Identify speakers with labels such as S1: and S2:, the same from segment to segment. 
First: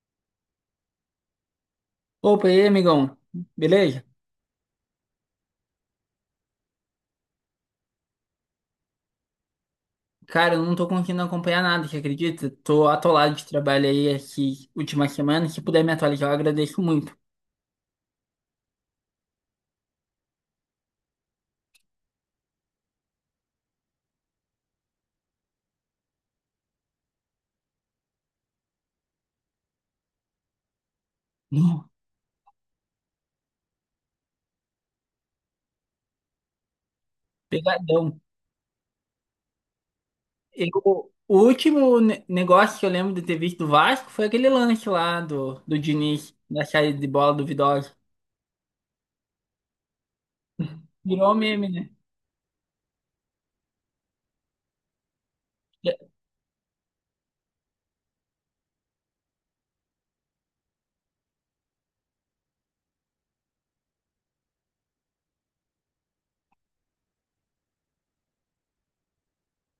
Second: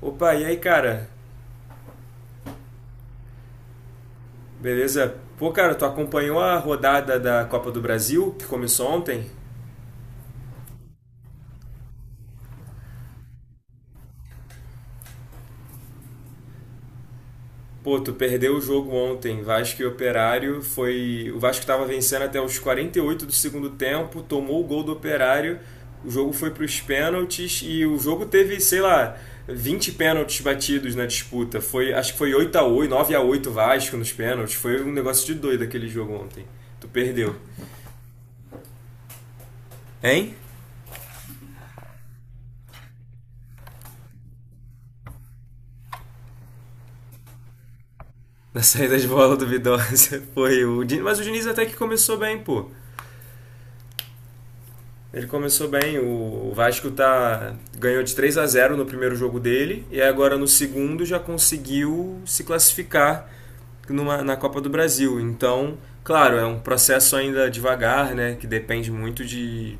S1: Opa, e aí, cara?
S2: Opa, e aí, amigão? Beleza?
S1: Beleza? Pô, cara, tu acompanhou a rodada da Copa do Brasil, que começou ontem?
S2: Cara, eu não tô conseguindo acompanhar nada, você acredita? Tô atolado de trabalho aí aqui última semana. Se puder me atualizar, eu agradeço muito.
S1: Pô, tu perdeu o jogo ontem, Vasco e Operário, foi... O Vasco tava vencendo até os 48 do segundo tempo, tomou o gol do Operário, o jogo foi pros pênaltis e o jogo teve, sei lá, 20 pênaltis batidos na disputa.
S2: Hum.
S1: Foi, acho que foi 8 a 8, 9 a 8 Vasco nos pênaltis. Foi um negócio de doido aquele jogo ontem. Tu perdeu.
S2: Pegadão.
S1: Hein?
S2: O último negócio que eu lembro de ter visto do Vasco foi aquele lance lá do Diniz, da saída de bola duvidosa.
S1: Na saída de bola duvidosa foi o Diniz. Mas o
S2: Virou
S1: Diniz até
S2: meme,
S1: que
S2: né?
S1: começou bem, pô. Ele começou
S2: É,
S1: bem, o Vasco tá ganhou de 3 a zero no primeiro jogo dele e agora no segundo já conseguiu se classificar numa, na Copa do Brasil. Então, claro, é um processo ainda devagar, né, que depende muito de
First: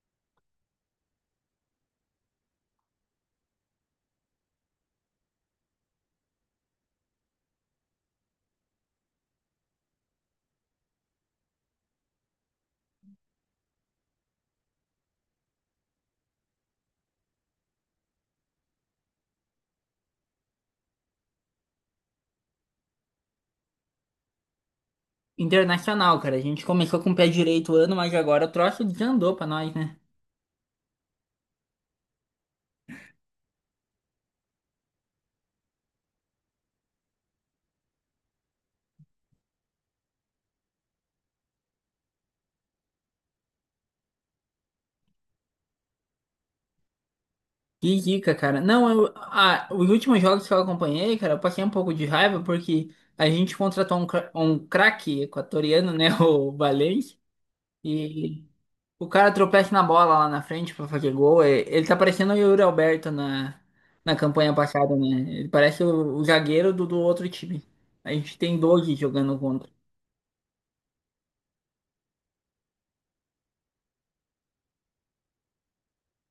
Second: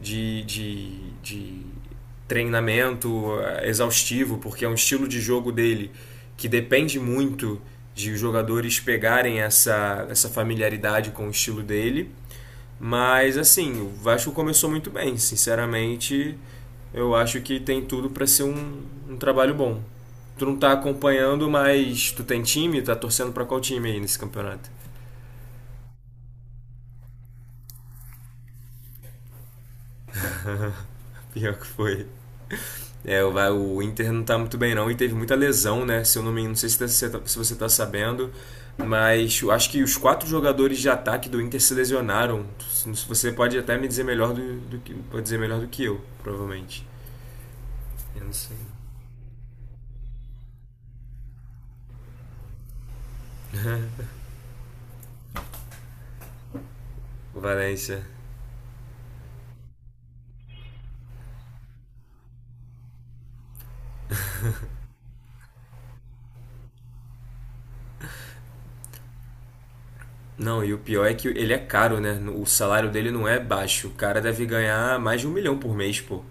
S1: de, de, de treinamento exaustivo, porque é um estilo de jogo dele que depende muito de os jogadores pegarem essa, essa familiaridade com o estilo dele. Mas assim, o Vasco começou muito bem, sinceramente, eu acho que tem tudo para ser um, um trabalho bom. Tu não tá acompanhando, mas tu tem time, tá torcendo para qual time aí nesse campeonato?
S2: Internacional, cara. A gente começou com o pé direito o ano, mas agora o troço desandou pra nós, né?
S1: Pior que foi. É, o Inter não tá muito bem não e teve muita lesão, né? Se eu não me, não sei se, você tá sabendo, mas eu acho que os quatro jogadores de ataque do Inter se lesionaram. Você pode até me dizer melhor do que pode dizer melhor do que eu, provavelmente.
S2: Que
S1: Eu não
S2: dica,
S1: sei.
S2: cara. Não, os últimos jogos que eu acompanhei, cara, eu passei um pouco de raiva porque a gente contratou um craque equatoriano, né, o Valencia,
S1: O Valencia.
S2: e o cara tropeça na bola lá na frente pra fazer gol. Ele tá parecendo o Yuri Alberto na campanha passada, né? Ele parece o zagueiro do outro time. A gente tem 12 jogando contra.
S1: Não, e o pior é que ele é caro, né? O salário dele não é baixo. O cara deve ganhar mais de um milhão por mês, pô.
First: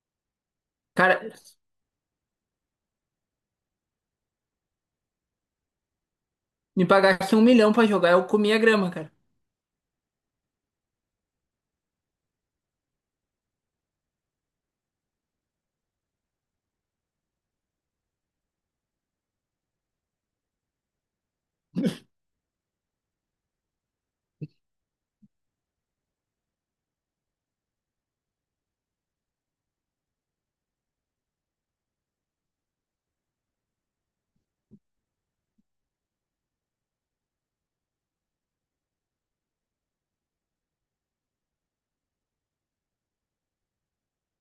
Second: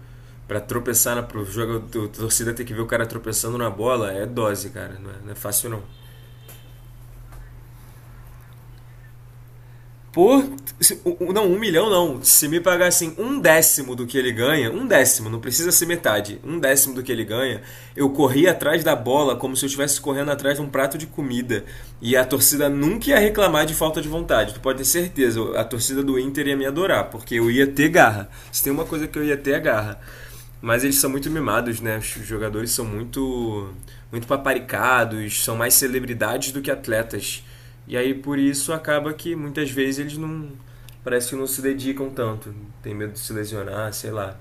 S1: Pra tropeçar
S2: Cara,
S1: na, pro jogo, a torcida ter que ver o cara tropeçando na bola é dose, cara. Não é fácil não.
S2: me pagasse 1 milhão pra jogar, eu comia grama, cara.
S1: Por. Não, um milhão não. Se me pagassem um décimo do que ele ganha, um décimo, não precisa ser metade, um décimo do que ele ganha, eu corria atrás da bola como se eu estivesse correndo atrás de um prato de comida. E a torcida nunca ia reclamar de falta de vontade. Tu pode ter certeza, a torcida do Inter ia me adorar, porque eu ia ter garra. Se tem uma coisa que eu ia ter é garra. Mas eles são muito mimados, né? Os jogadores são muito, muito paparicados, são mais celebridades do que atletas. E aí por isso acaba que muitas vezes eles não. Parece que não se dedicam tanto. Tem medo de se lesionar, sei lá.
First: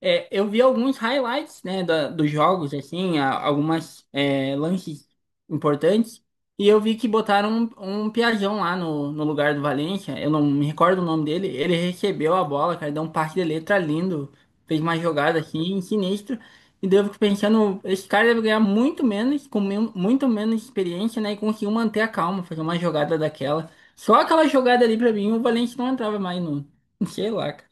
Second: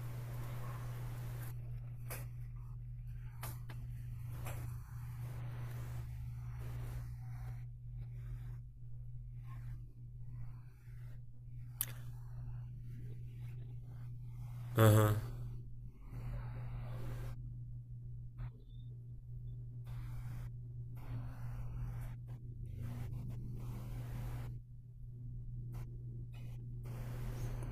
S2: É, eu vi alguns highlights, né, dos jogos, assim, lances importantes, e eu vi que botaram um Piazão lá no lugar do Valencia, eu não me recordo o nome dele, ele recebeu a bola, cara, deu um passe de letra lindo, fez uma jogada, assim, sinistra, e daí eu fico pensando, esse cara deve ganhar muito menos, muito menos experiência, né, e conseguiu manter a calma, fazer uma jogada daquela. Só aquela jogada ali, pra mim, o Valencia não entrava mais no... Sei lá, cara.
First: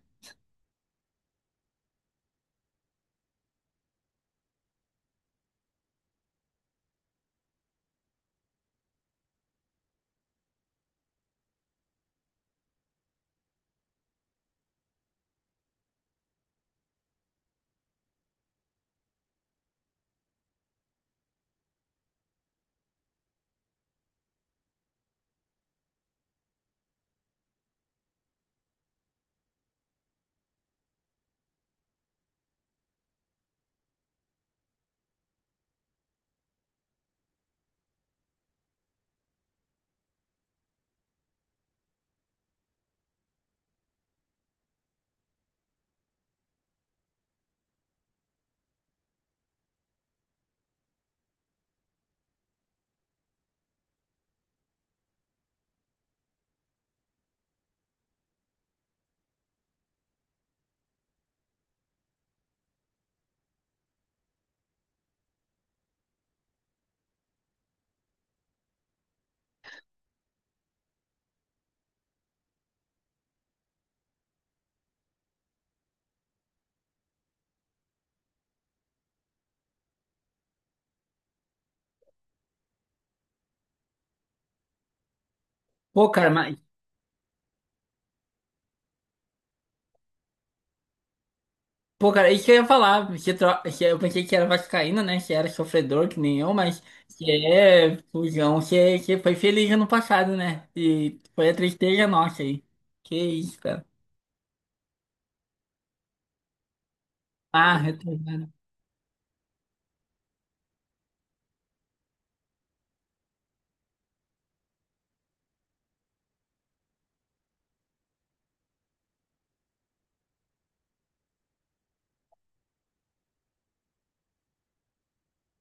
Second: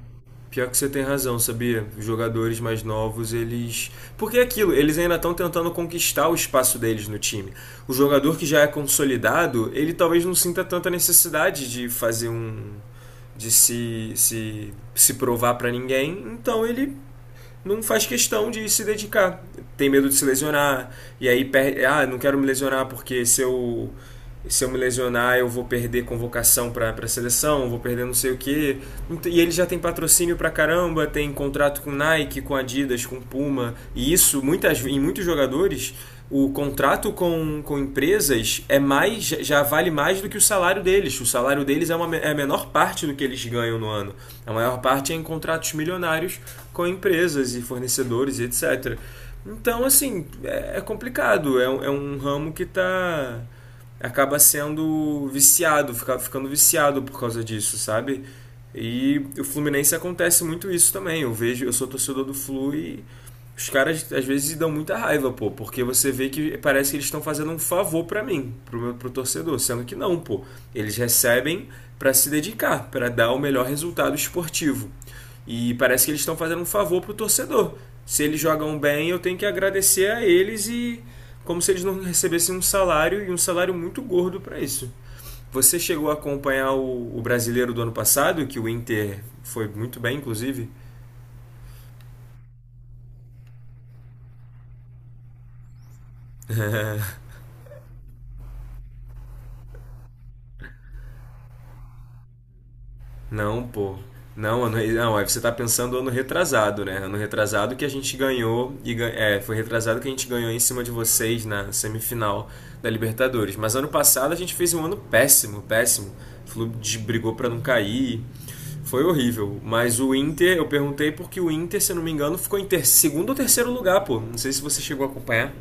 S1: Pior que você tem razão, sabia? Os jogadores mais novos, eles. Porque é aquilo, eles ainda estão tentando conquistar o espaço deles no time. O jogador que já é consolidado, ele talvez não sinta tanta necessidade de fazer um. De se provar pra ninguém, então ele não faz questão de se dedicar. Tem medo de se lesionar, e aí perde. Ah, não quero me lesionar porque se eu me lesionar eu vou perder convocação para a seleção, vou perder não sei o que E ele já tem patrocínio pra caramba, tem contrato com Nike, com Adidas, com Puma, e isso muitas, em muitos jogadores o contrato com empresas é mais já vale mais do que o salário deles. O salário deles é, uma, é a menor parte do que eles ganham no ano. A maior parte é em contratos milionários com empresas e fornecedores e etc. Então, assim, é complicado. É um ramo que tá acaba sendo viciado, fica, ficando viciado por causa disso, sabe? E o Fluminense acontece muito isso também. Eu vejo, eu sou torcedor do Flu e os caras às vezes dão muita raiva, pô, porque você vê que parece que eles estão fazendo um favor pra mim, pro torcedor, sendo que não, pô. Eles recebem pra se dedicar, pra dar o melhor resultado esportivo. E parece que eles estão fazendo um favor pro torcedor. Se eles jogam bem, eu tenho que agradecer a eles e como se eles não recebessem um salário e um salário muito gordo pra isso. Você chegou
S2: Pô,
S1: a
S2: cara, mas...
S1: acompanhar o brasileiro do ano passado, que o Inter foi muito bem, inclusive?
S2: Pô, cara, isso que eu ia falar, que eu pensei que era vascaíno, né? Que era sofredor, que nem eu, mas que é fujão, que foi feliz ano passado, né? E foi a tristeza nossa aí. Que isso,
S1: Não,
S2: cara.
S1: pô. Não, ano, não, aí você tá pensando ano retrasado, né? Ano retrasado
S2: Ah,
S1: que a gente
S2: retrasado.
S1: ganhou e é, foi retrasado que a gente ganhou em cima de vocês na semifinal da Libertadores. Mas ano passado a gente fez um ano péssimo, péssimo. O clube brigou pra não cair. Foi horrível. Mas o Inter, eu perguntei porque o Inter, se eu não me engano, ficou em segundo ou terceiro lugar, pô. Não sei se você chegou a acompanhar.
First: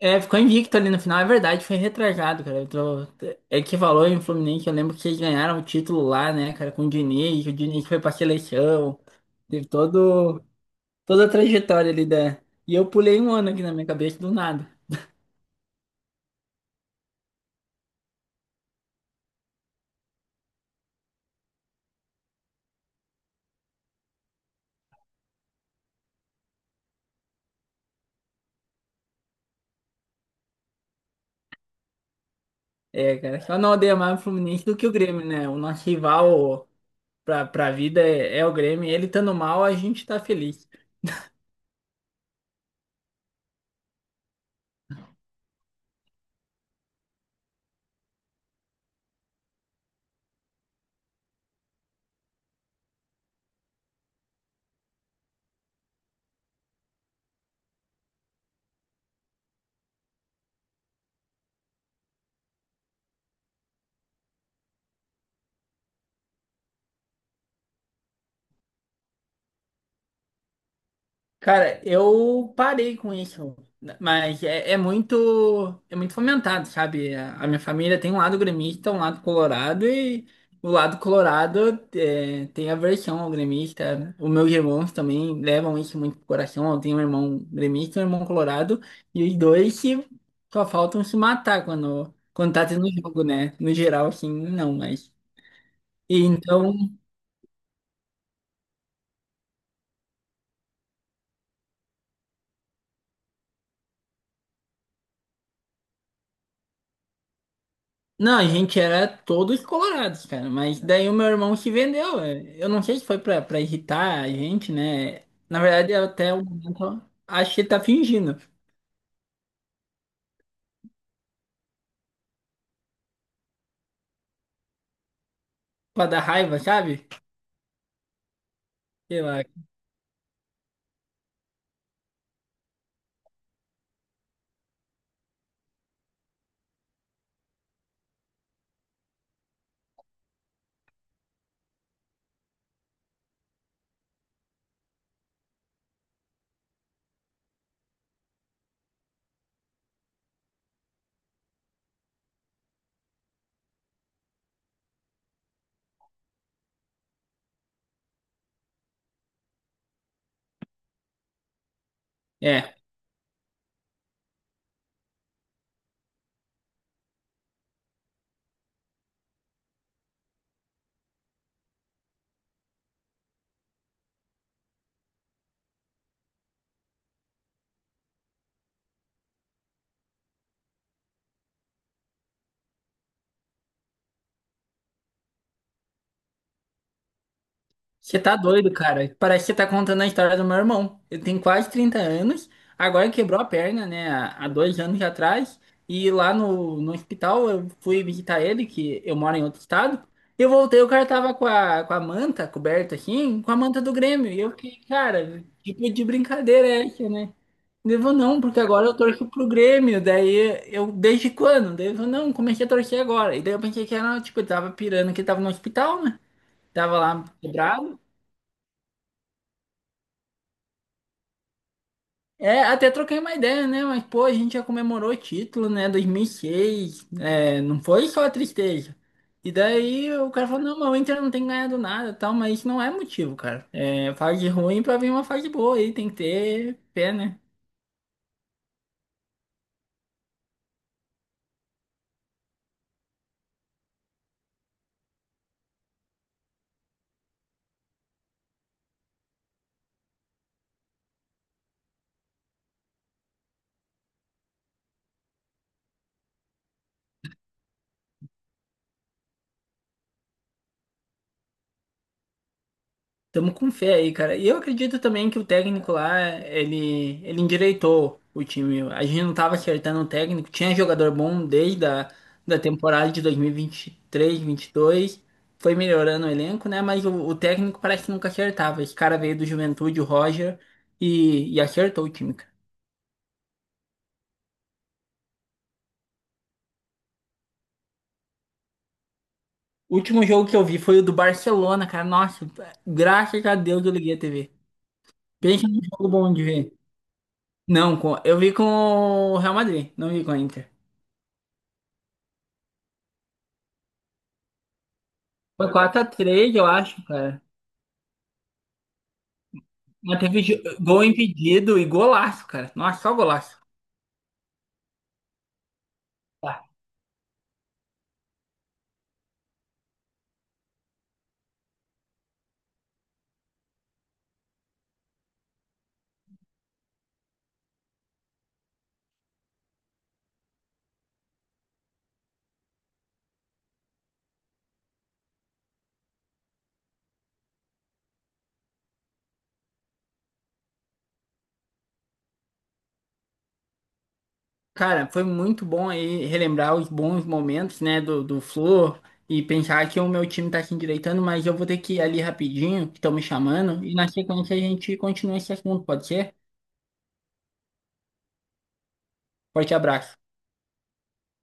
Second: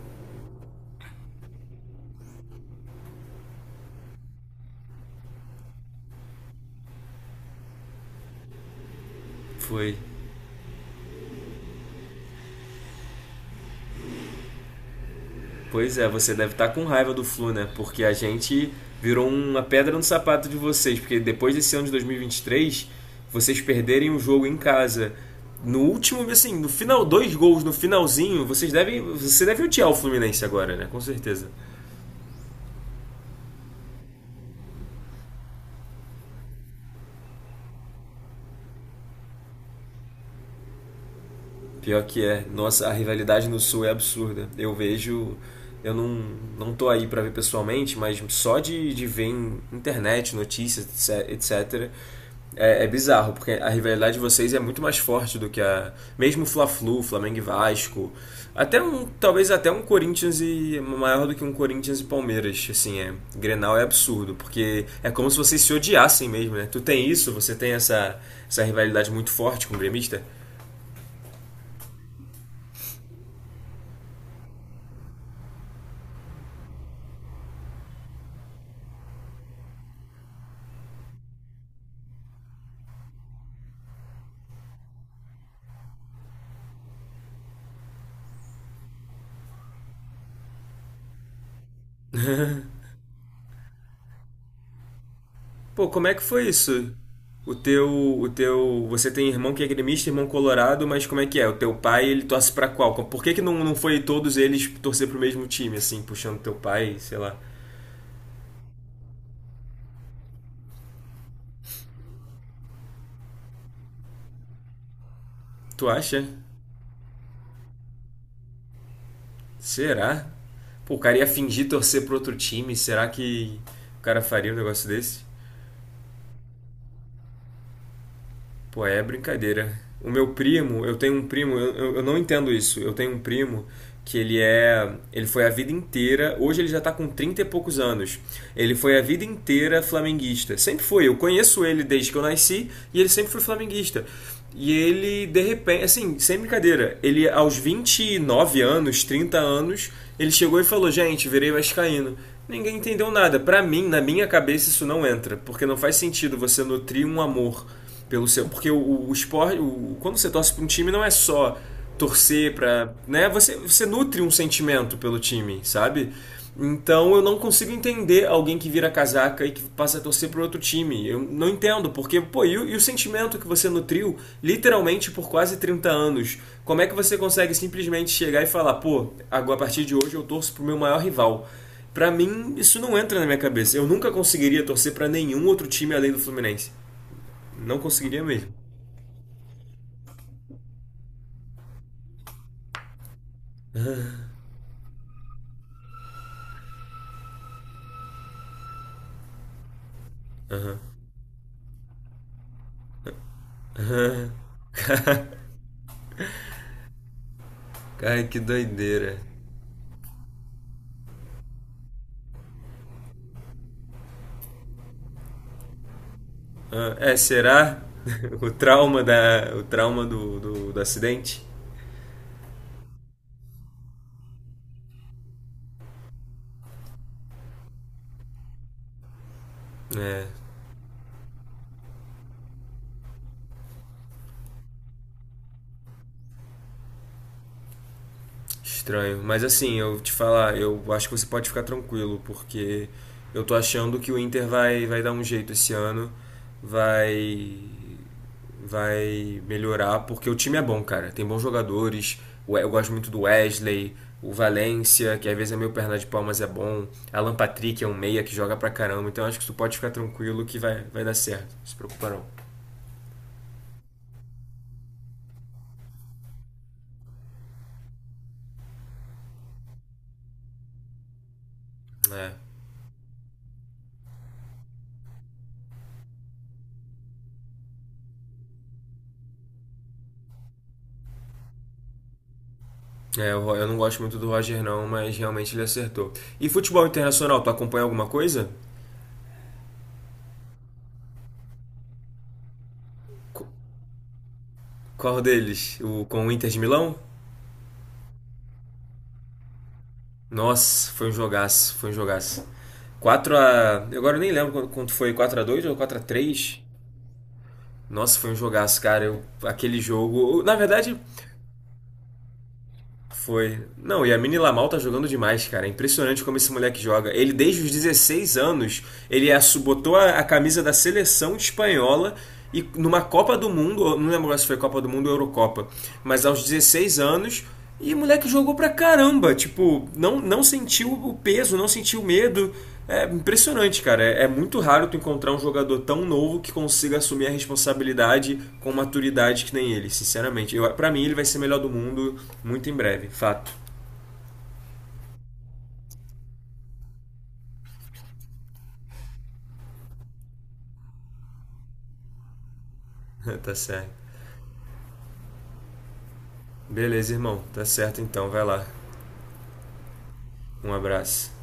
S2: É, ficou invicto ali no final, é verdade, foi retrasado, cara. Eu tô... É que valor em Fluminense, eu lembro que eles ganharam o título lá, né, cara, com o Diniz foi pra seleção, teve
S1: Foi.
S2: todo... toda a trajetória ali da... E eu pulei um ano aqui na minha cabeça do nada.
S1: Pois é, você deve estar com raiva do Flu, né? Porque a gente virou uma pedra no sapato de vocês, porque depois desse ano de 2023, vocês perderem o jogo em casa. No último, assim, no final, dois gols no finalzinho, vocês devem, você deve odiar o Fluminense agora, né? Com certeza.
S2: É, cara, só não odeia mais o Fluminense do que o Grêmio, né? O nosso rival pra vida é o Grêmio. Ele estando mal, a gente tá feliz.
S1: Pior que é. Nossa, a rivalidade no Sul é absurda. Eu vejo. Eu não, não tô aí pra ver pessoalmente, mas só de ver em internet, notícias, etc. É, é bizarro, porque a rivalidade de vocês é muito mais forte do que a. Mesmo Fla-Flu, Flamengo e Vasco. Até um. Talvez até um Corinthians e. Maior do que um Corinthians e Palmeiras. Assim, é. Grenal é absurdo, porque é como se vocês se odiassem mesmo, né? Tu tem isso, você tem essa, essa rivalidade muito forte com o gremista?
S2: Cara, eu parei com isso, né, mas é muito fomentado, sabe? A minha família tem um lado gremista, um lado colorado e o lado colorado tem aversão ao gremista. Os meus irmãos também levam isso muito pro coração. Eu tenho um irmão gremista e um irmão colorado e os dois só faltam se matar quando tá tendo jogo, né? No geral, assim, não, mas
S1: Pô, como é
S2: e
S1: que foi
S2: então.
S1: isso? O teu, o teu, você tem irmão que é gremista, irmão colorado, mas como é que é? O teu pai, ele torce pra qual? Por que que não, não foi todos eles torcer pro mesmo time, assim, puxando teu pai, sei lá?
S2: Não, a gente era todos colorados, cara. Mas daí o meu irmão se vendeu. É. Eu não sei se foi pra irritar a gente, né? Na
S1: Tu
S2: verdade, eu
S1: acha?
S2: até o momento acho que tá fingindo.
S1: Será? Pô, o cara ia fingir torcer pro outro time, será que o cara faria um negócio desse?
S2: Pra dar raiva, sabe?
S1: Pô, é
S2: Sei lá.
S1: brincadeira. O meu primo, eu tenho um primo, eu não entendo isso. Eu tenho um primo que ele é, ele foi a vida inteira, hoje ele já tá com 30 e poucos anos. Ele foi a vida inteira flamenguista. Sempre foi, eu conheço ele desde que eu nasci e ele sempre foi flamenguista. E ele, de repente, assim, sem brincadeira, ele aos 29 anos, 30 anos, ele chegou e falou: "Gente, virei vascaíno". Ninguém entendeu nada. Pra mim, na minha cabeça, isso não entra, porque não faz sentido você nutrir um amor pelo seu, porque o esporte, quando você torce para um time não é só torcer
S2: É.
S1: para, né? Você nutre um sentimento pelo time, sabe? Então eu não consigo entender alguém que vira casaca e que passa a torcer para outro time. Eu não entendo, porque, pô, e o sentimento que você nutriu literalmente por quase 30 anos? Como é que você consegue simplesmente chegar e falar, pô, agora a partir de hoje eu torço pro meu maior rival? Pra mim, isso não entra na minha cabeça. Eu nunca conseguiria torcer pra nenhum outro time além do Fluminense. Não
S2: Você
S1: conseguiria
S2: tá
S1: mesmo.
S2: doido, cara. Parece que você tá contando a história do meu irmão. Ele tem quase 30 anos, agora quebrou a perna, né, há 2 anos atrás. E lá no hospital eu fui visitar ele, que eu moro em outro estado. Eu voltei, o cara tava com a manta coberta assim, com a manta do Grêmio. E eu fiquei, cara, tipo de brincadeira é essa, né? Devo
S1: Cara, que
S2: não, porque agora eu
S1: doideira.
S2: torço pro Grêmio. Daí eu, desde quando? Devo não, comecei a torcer agora. E daí eu pensei que era, tipo, eu tava pirando que ele tava no hospital, né?
S1: Ah,
S2: Tava
S1: é,
S2: lá
S1: será
S2: quebrado.
S1: o trauma da, o trauma do acidente?
S2: É, até troquei uma ideia, né? Mas, pô, a gente já comemorou o título, né? 2006. É, não foi só a tristeza. E daí
S1: É,
S2: o cara falou, não, mas o Inter não tem ganhado nada e tal, mas isso não é motivo, cara. É, fase ruim pra vir uma fase boa aí, tem que ter pé, né?
S1: estranho. Mas assim, eu te falar, eu acho que você pode ficar tranquilo, porque eu tô achando que o Inter vai dar um jeito esse ano, vai vai melhorar, porque o time é bom, cara. Tem bons jogadores. Eu gosto muito do Wesley, o Valencia que às vezes é meio perna de pau, mas é bom. Alan Patrick é um meia que joga pra caramba. Então acho que tu pode ficar tranquilo que vai dar certo. Não se preocupa não.
S2: Tamo com fé aí, cara. E eu acredito também que o técnico lá, ele endireitou o time. A gente não tava acertando o técnico. Tinha jogador bom desde a
S1: É.
S2: da temporada de dois mil e vinte três, vinte e dois. Foi melhorando o elenco, né? Mas o técnico parece que nunca acertava. Esse cara veio do Juventude, o Roger, e acertou o time, cara.
S1: É, eu não gosto muito do Roger não, mas realmente ele acertou. E futebol internacional, tu acompanha alguma coisa?
S2: O último jogo que eu vi foi o do Barcelona, cara. Nossa, graças
S1: Qu-
S2: a Deus eu liguei a TV.
S1: Qual
S2: Pensa
S1: deles?
S2: num
S1: O
S2: jogo
S1: com o
S2: bom de
S1: Inter de
S2: ver.
S1: Milão?
S2: Não, eu vi com o Real Madrid, não vi com a Inter.
S1: Nossa, foi um jogaço, foi um jogaço. Quatro a, agora eu nem lembro quanto foi, 4 a 2
S2: Foi
S1: ou 4 a
S2: 4-3,
S1: três.
S2: eu acho, cara.
S1: Nossa, foi um jogaço, cara. Eu, aquele
S2: Mas
S1: jogo.
S2: teve
S1: Na verdade,
S2: gol impedido e golaço, cara. Nossa, só golaço.
S1: foi. Não, e a Mini Lamal tá jogando demais, cara. É impressionante como esse
S2: Tá.
S1: moleque joga. Ele, desde os 16 anos, ele botou a camisa da seleção espanhola e numa Copa do Mundo, não lembro se foi Copa do Mundo ou Eurocopa, mas aos 16 anos. E o moleque jogou pra caramba, tipo, não sentiu o peso, não sentiu o medo. É impressionante, cara. É, é muito raro tu encontrar um jogador tão novo que consiga assumir a responsabilidade com maturidade que nem ele, sinceramente. Pra mim, ele vai ser melhor do mundo muito em breve, fato.
S2: Cara, foi muito bom aí relembrar os bons momentos, né, do Flu e pensar que o meu time tá se endireitando, mas eu vou ter que ir ali rapidinho, que estão me
S1: Tá
S2: chamando, e
S1: certo.
S2: na sequência a gente continua esse assunto, pode ser?
S1: Beleza, irmão. Tá certo então, vai lá.
S2: Forte abraço.
S1: Um abraço.